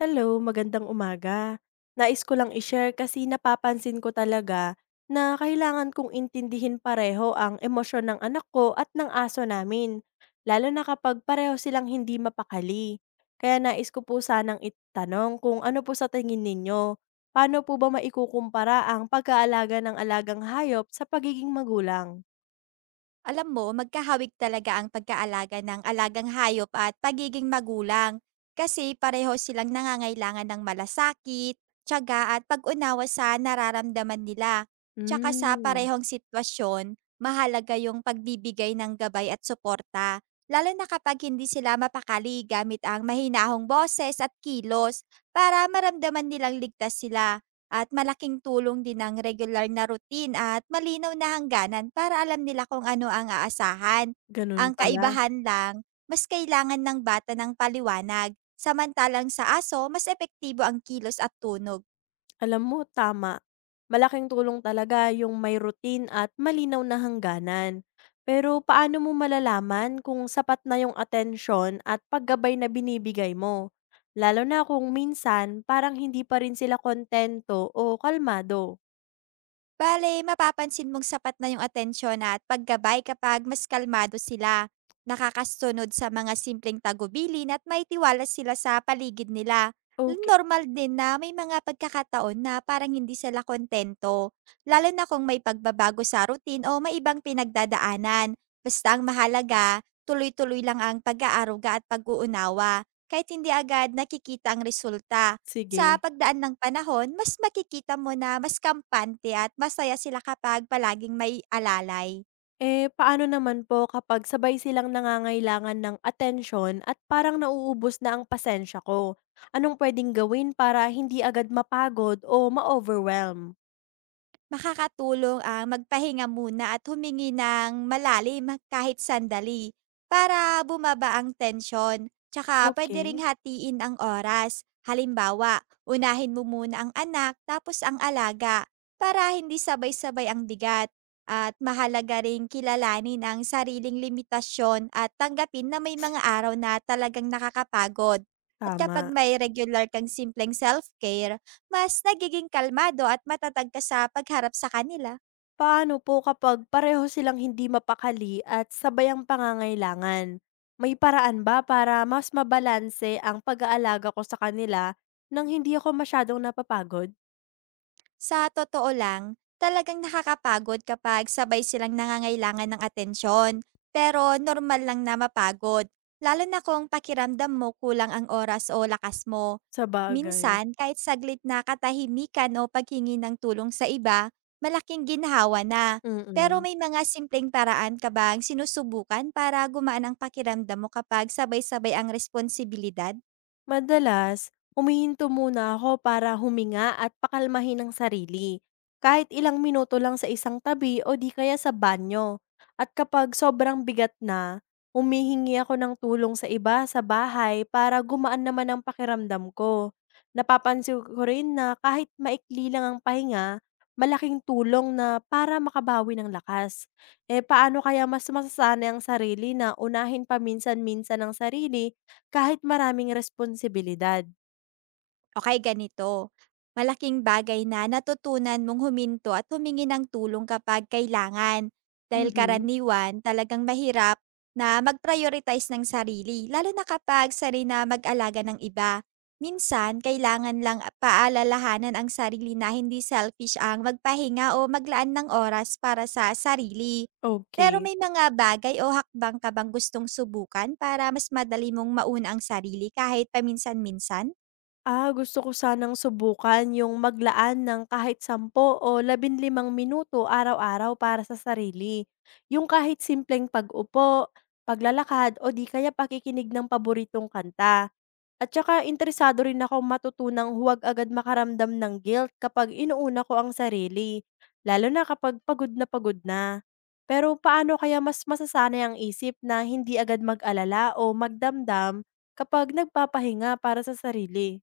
Hello, magandang umaga. Nais ko lang i-share kasi napapansin ko talaga na kailangan kong intindihin pareho ang emosyon ng anak ko at ng aso namin, lalo na kapag pareho silang hindi mapakali. Kaya nais ko po sanang itanong kung ano po sa tingin ninyo, paano po ba maikukumpara ang pag-aalaga ng alagang hayop sa pagiging magulang? Alam mo, magkahawig talaga ang pagkaalaga ng alagang hayop at pagiging magulang kasi pareho silang nangangailangan ng malasakit, tiyaga at pag-unawa sa nararamdaman nila. Tsaka sa Hmm. parehong sitwasyon, mahalaga yung pagbibigay ng gabay at suporta, lalo na kapag hindi sila mapakali gamit ang mahinahong boses at kilos para maramdaman nilang ligtas sila. At malaking tulong din ang regular na routine at malinaw na hangganan para alam nila kung ano ang aasahan. Ganun Ang pala. kaibahan lang, mas kailangan ng bata ng paliwanag, samantalang sa aso mas epektibo ang kilos at tunog. Alam mo, tama. Malaking tulong talaga yung may routine at malinaw na hangganan. Pero paano mo malalaman kung sapat na yung atensyon at paggabay na binibigay mo? Lalo na kung minsan parang hindi pa rin sila kontento o kalmado. Bale, mapapansin mong sapat na yung atensyon at paggabay kapag mas kalmado sila. Nakakasunod sa mga simpleng tagubilin at may tiwala sila sa paligid nila. Okay, Normal din na may mga pagkakataon na parang hindi sila kontento, lalo na kung may pagbabago sa routine o may ibang pinagdadaanan. Basta ang mahalaga, tuloy-tuloy lang ang pag-aaruga at pag-uunawa, kahit hindi agad nakikita ang resulta. Sa sige. pagdaan ng panahon, mas makikita mo na mas kampante at masaya sila kapag palaging may alalay. Eh, paano naman po kapag sabay silang nangangailangan ng atensyon at parang nauubos na ang pasensya ko? Anong pwedeng gawin para hindi agad mapagod o ma-overwhelm? Makakatulong ang magpahinga muna at humingi ng malalim kahit sandali para bumaba ang tensyon. Tsaka pwede ring Okay. hatiin ang oras. Halimbawa, unahin mo muna ang anak tapos ang alaga para hindi sabay-sabay ang bigat. At mahalaga ring kilalanin ang sariling limitasyon at tanggapin na may mga araw na talagang nakakapagod. At kapag Tama. may regular kang simpleng self-care, mas nagiging kalmado at matatag ka sa pagharap sa kanila. Paano po kapag pareho silang hindi mapakali at sabay ang pangangailangan? May paraan ba para mas mabalanse ang pag-aalaga ko sa kanila nang hindi ako masyadong napapagod? Sa totoo lang, talagang nakakapagod kapag sabay silang nangangailangan ng atensyon. Pero normal lang na mapagod, lalo na kung pakiramdam mo kulang ang oras o lakas mo. Sabagay. Minsan, kahit saglit na katahimikan o paghingi ng tulong sa iba, malaking ginhawa na. Pero Mm. may mga simpleng paraan ka bang sinusubukan para gumaan ang pakiramdam mo kapag sabay-sabay ang responsibilidad? Madalas, humihinto muna ako para huminga at pakalmahin ang sarili. Kahit ilang minuto lang sa isang tabi o di kaya sa banyo. At kapag sobrang bigat na, humihingi ako ng tulong sa iba sa bahay para gumaan naman ang pakiramdam ko. Napapansin ko rin na kahit maikli lang ang pahinga, malaking tulong na para makabawi ng lakas. Eh paano kaya mas masasanay ang sarili na unahin paminsan-minsan ang sarili kahit maraming responsibilidad? Okay, ganito. Malaking bagay na natutunan mong huminto at humingi ng tulong kapag kailangan. Dahil Mhm. karaniwan, talagang mahirap na mag-prioritize ng sarili, lalo na kapag sarili na mag-alaga ng iba. Minsan, kailangan lang paalalahanan ang sarili na hindi selfish ang magpahinga o maglaan ng oras para sa sarili. Okey. Pero may mga bagay o hakbang ka bang gustong subukan para mas madali mong mauna ang sarili kahit paminsan-minsan? Ah, gusto ko sanang subukan yung maglaan ng kahit 10 o 15 minuto araw-araw para sa sarili. Yung kahit simpleng pag-upo, paglalakad o di kaya pakikinig ng paboritong kanta. At saka interesado rin ako matutunang huwag agad makaramdam ng guilt kapag inuuna ko ang sarili, lalo na kapag pagod na pagod na. Pero paano kaya mas masasanay ang isip na hindi agad mag-alala o magdamdam kapag nagpapahinga para sa sarili?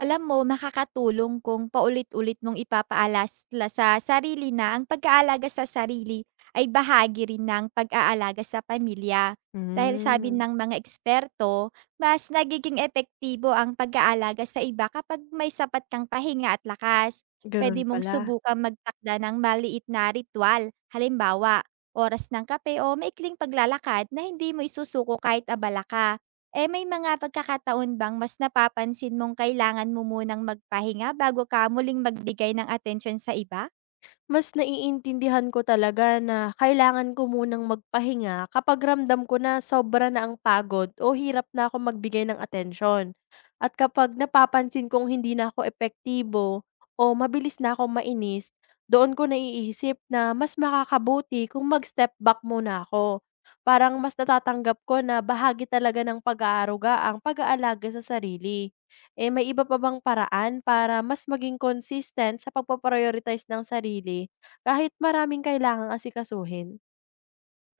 Alam mo, makakatulong kung paulit-ulit mong ipapaalala sa sarili na ang pag-aalaga sa sarili ay bahagi rin ng pag-aalaga sa pamilya. Dahil sabi Hmm, ng mga eksperto, mas nagiging epektibo ang pag-aalaga sa iba kapag may sapat kang pahinga at lakas. ganun Pwede mong pala. subukan magtakda ng maliit na ritual, halimbawa, oras ng kape o maikling paglalakad na hindi mo isusuko kahit abala ka. Eh, may mga pagkakataon bang mas napapansin mong kailangan mo munang magpahinga bago ka muling magbigay ng atensyon sa iba? Mas naiintindihan ko talaga na kailangan ko munang magpahinga kapag ramdam ko na sobra na ang pagod o hirap na ako magbigay ng atensyon. At kapag napapansin kong hindi na ako epektibo o mabilis na akong mainis, doon ko naiisip na mas makakabuti kung mag-step back muna ako. Parang mas natatanggap ko na bahagi talaga ng pag-aaruga ang pag-aalaga sa sarili. Eh, may iba pa bang paraan para mas maging consistent sa pagpaprioritize ng sarili kahit maraming kailangang asikasuhin?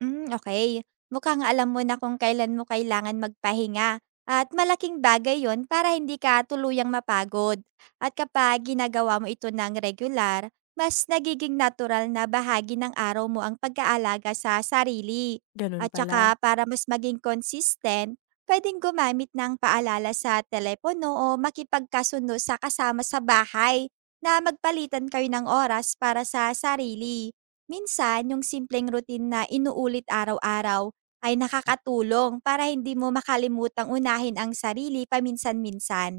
Hmm, okay. Mukhang alam mo na kung kailan mo kailangan magpahinga at malaking bagay 'yon para hindi ka tuluyang mapagod. At kapag ginagawa mo ito ng regular, mas nagiging natural na bahagi ng araw mo ang pag-aalaga sa sarili. Ganun At pala. saka para mas maging consistent, puwedeng gumamit ng paalala sa telepono o makipagkasundo sa kasama sa bahay na magpalitan kayo ng oras para sa sarili. Minsan, yung simpleng routine na inuulit araw-araw ay nakakatulong para hindi mo makalimutang unahin ang sarili paminsan-minsan.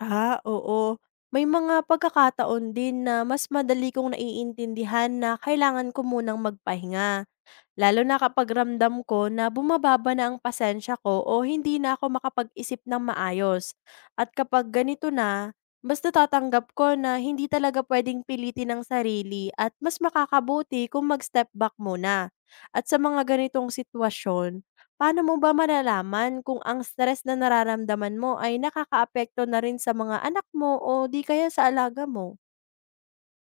Ah, oo. May mga pagkakataon din na mas madali kong naiintindihan na kailangan ko munang magpahinga. Lalo na kapag ramdam ko na bumababa na ang pasensya ko o hindi na ako makapag-isip ng maayos. At kapag ganito na, mas natatanggap ko na hindi talaga pwedeng pilitin ang sarili at mas makakabuti kung mag-step back muna. At sa mga ganitong sitwasyon, paano mo ba malalaman kung ang stress na nararamdaman mo ay nakakaapekto na rin sa mga anak mo o di kaya sa alaga mo?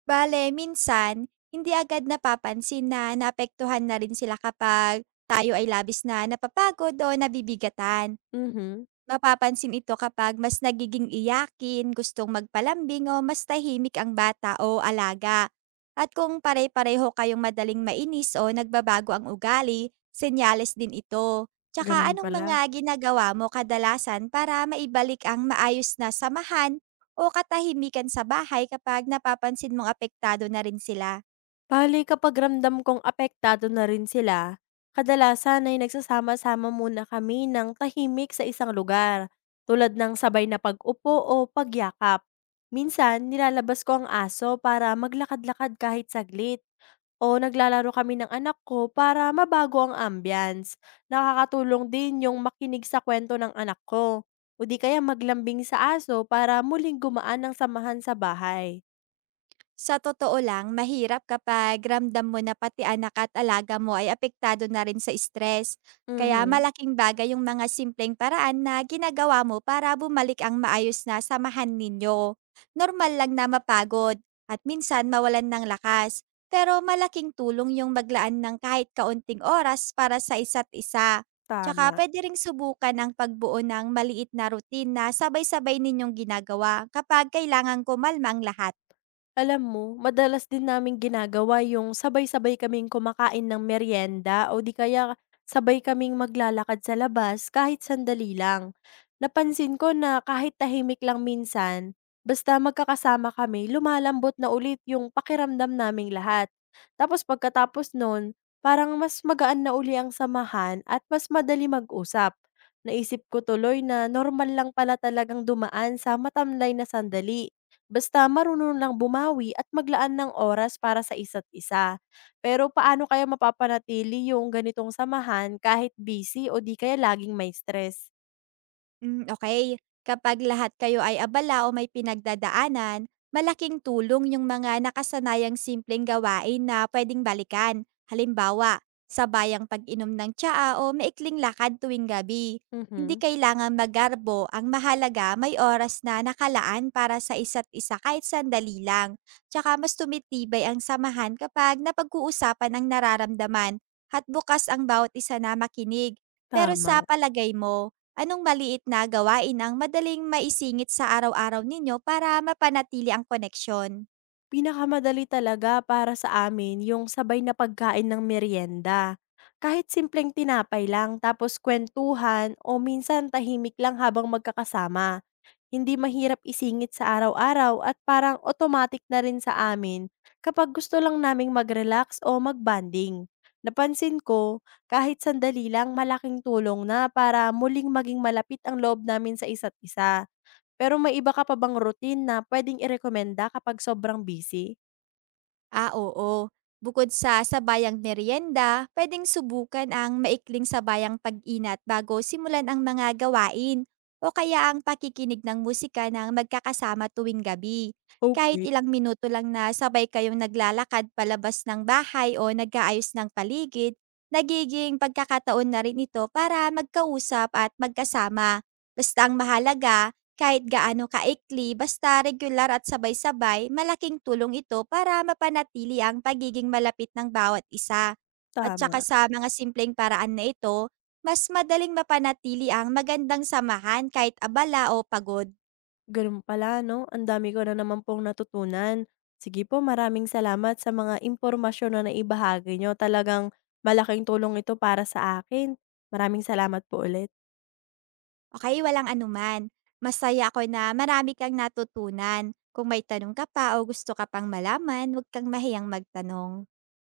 Bale, minsan, hindi agad napapansin na naapektuhan na rin sila kapag tayo ay labis na napapagod o nabibigatan. Mhm, Mapapansin ito kapag mas nagiging iyakin, gustong magpalambing o mas tahimik ang bata o alaga. At kung pare-pareho kayong madaling mainis o nagbabago ang ugali, senyales din ito. Tsaka ganun anong pala. mga ginagawa mo kadalasan para maibalik ang maayos na samahan o katahimikan sa bahay kapag napapansin mong apektado na rin sila? Bale kapag ramdam kong apektado na rin sila, kadalasan ay nagsasama-sama muna kami ng tahimik sa isang lugar, tulad ng sabay na pag-upo o pagyakap. Minsan, nilalabas ko ang aso para maglakad-lakad kahit saglit, o naglalaro kami ng anak ko para mabago ang ambience. Nakakatulong din yung makinig sa kwento ng anak ko, o di kaya maglambing sa aso para muling gumaan ang samahan sa bahay. Sa totoo lang, mahirap kapag ramdam mo na pati anak at alaga mo ay apektado na rin sa stress. Kaya Mhm, malaking bagay yung mga simpleng paraan na ginagawa mo para bumalik ang maayos na samahan ninyo. Normal lang na mapagod at minsan mawalan ng lakas. Pero malaking tulong yung maglaan ng kahit kaunting oras para sa isa't isa. Tsaka tama. pwede ring subukan ang pagbuo ng maliit na routine na sabay-sabay ninyong ginagawa kapag kailangan kumalma ang lahat. Alam mo, madalas din namin ginagawa yung sabay-sabay kaming kumakain ng merienda o di kaya sabay kaming maglalakad sa labas kahit sandali lang. Napansin ko na kahit tahimik lang minsan, basta magkakasama kami, lumalambot na ulit yung pakiramdam naming lahat. Tapos pagkatapos nun, parang mas magaan na uli ang samahan at mas madali mag-usap. Naisip ko tuloy na normal lang pala talagang dumaan sa matamlay na sandali. Basta marunong lang bumawi at maglaan ng oras para sa isa't isa. Pero paano kaya mapapanatili yung ganitong samahan kahit busy o di kaya laging may stress? Hmm, okay. Kapag lahat kayo ay abala o may pinagdadaanan, malaking tulong yung mga nakasanayang simpleng gawain na pwedeng balikan. Halimbawa, sabayang pag-inom ng tsaa o maikling lakad tuwing gabi. Hindi Mhm. kailangan magarbo, ang mahalaga may oras na nakalaan para sa isa't isa kahit sandali lang. Tsaka mas tumitibay ang samahan kapag napag-uusapan ang nararamdaman at bukas ang bawat isa na makinig. Pero sa Tama. palagay mo, anong maliit na gawain ang madaling maisingit sa araw-araw ninyo para mapanatili ang koneksyon? Pinakamadali talaga para sa amin yung sabay na pagkain ng merienda. Kahit simpleng tinapay lang tapos kwentuhan o minsan tahimik lang habang magkakasama. Hindi mahirap isingit sa araw-araw at parang automatic na rin sa amin kapag gusto lang naming mag-relax o mag-bonding. Napansin ko, kahit sandali lang malaking tulong na para muling maging malapit ang loob namin sa isa't isa. Pero may iba ka pa bang routine na pwedeng irekomenda kapag sobrang busy? Ah, oo. Bukod sa sabayang merienda, pwedeng subukan ang maikling sabayang pag-inat bago simulan ang mga gawain o kaya ang pakikinig ng musika ng magkakasama tuwing gabi. Kahit Okay. ilang minuto lang na sabay kayong naglalakad palabas ng bahay o nag-aayos ng paligid, nagiging pagkakataon na rin ito para magkausap at magkasama. Basta ang mahalaga, kahit gaano kaikli, basta regular at sabay-sabay, malaking tulong ito para mapanatili ang pagiging malapit ng bawat isa. At saka Tama. sa mga simpleng paraan na ito, mas madaling mapanatili ang magandang samahan kahit abala o pagod. Ganun pala 'no, ang dami ko na naman pong natutunan. Sige po, maraming salamat sa mga impormasyon na naibahagi niyo. Talagang malaking tulong ito para sa akin. Maraming salamat po ulit. Okay, walang anuman. Masaya ako na marami kang natutunan. Kung may tanong ka pa o gusto ka pang malaman, huwag kang mahiyang magtanong.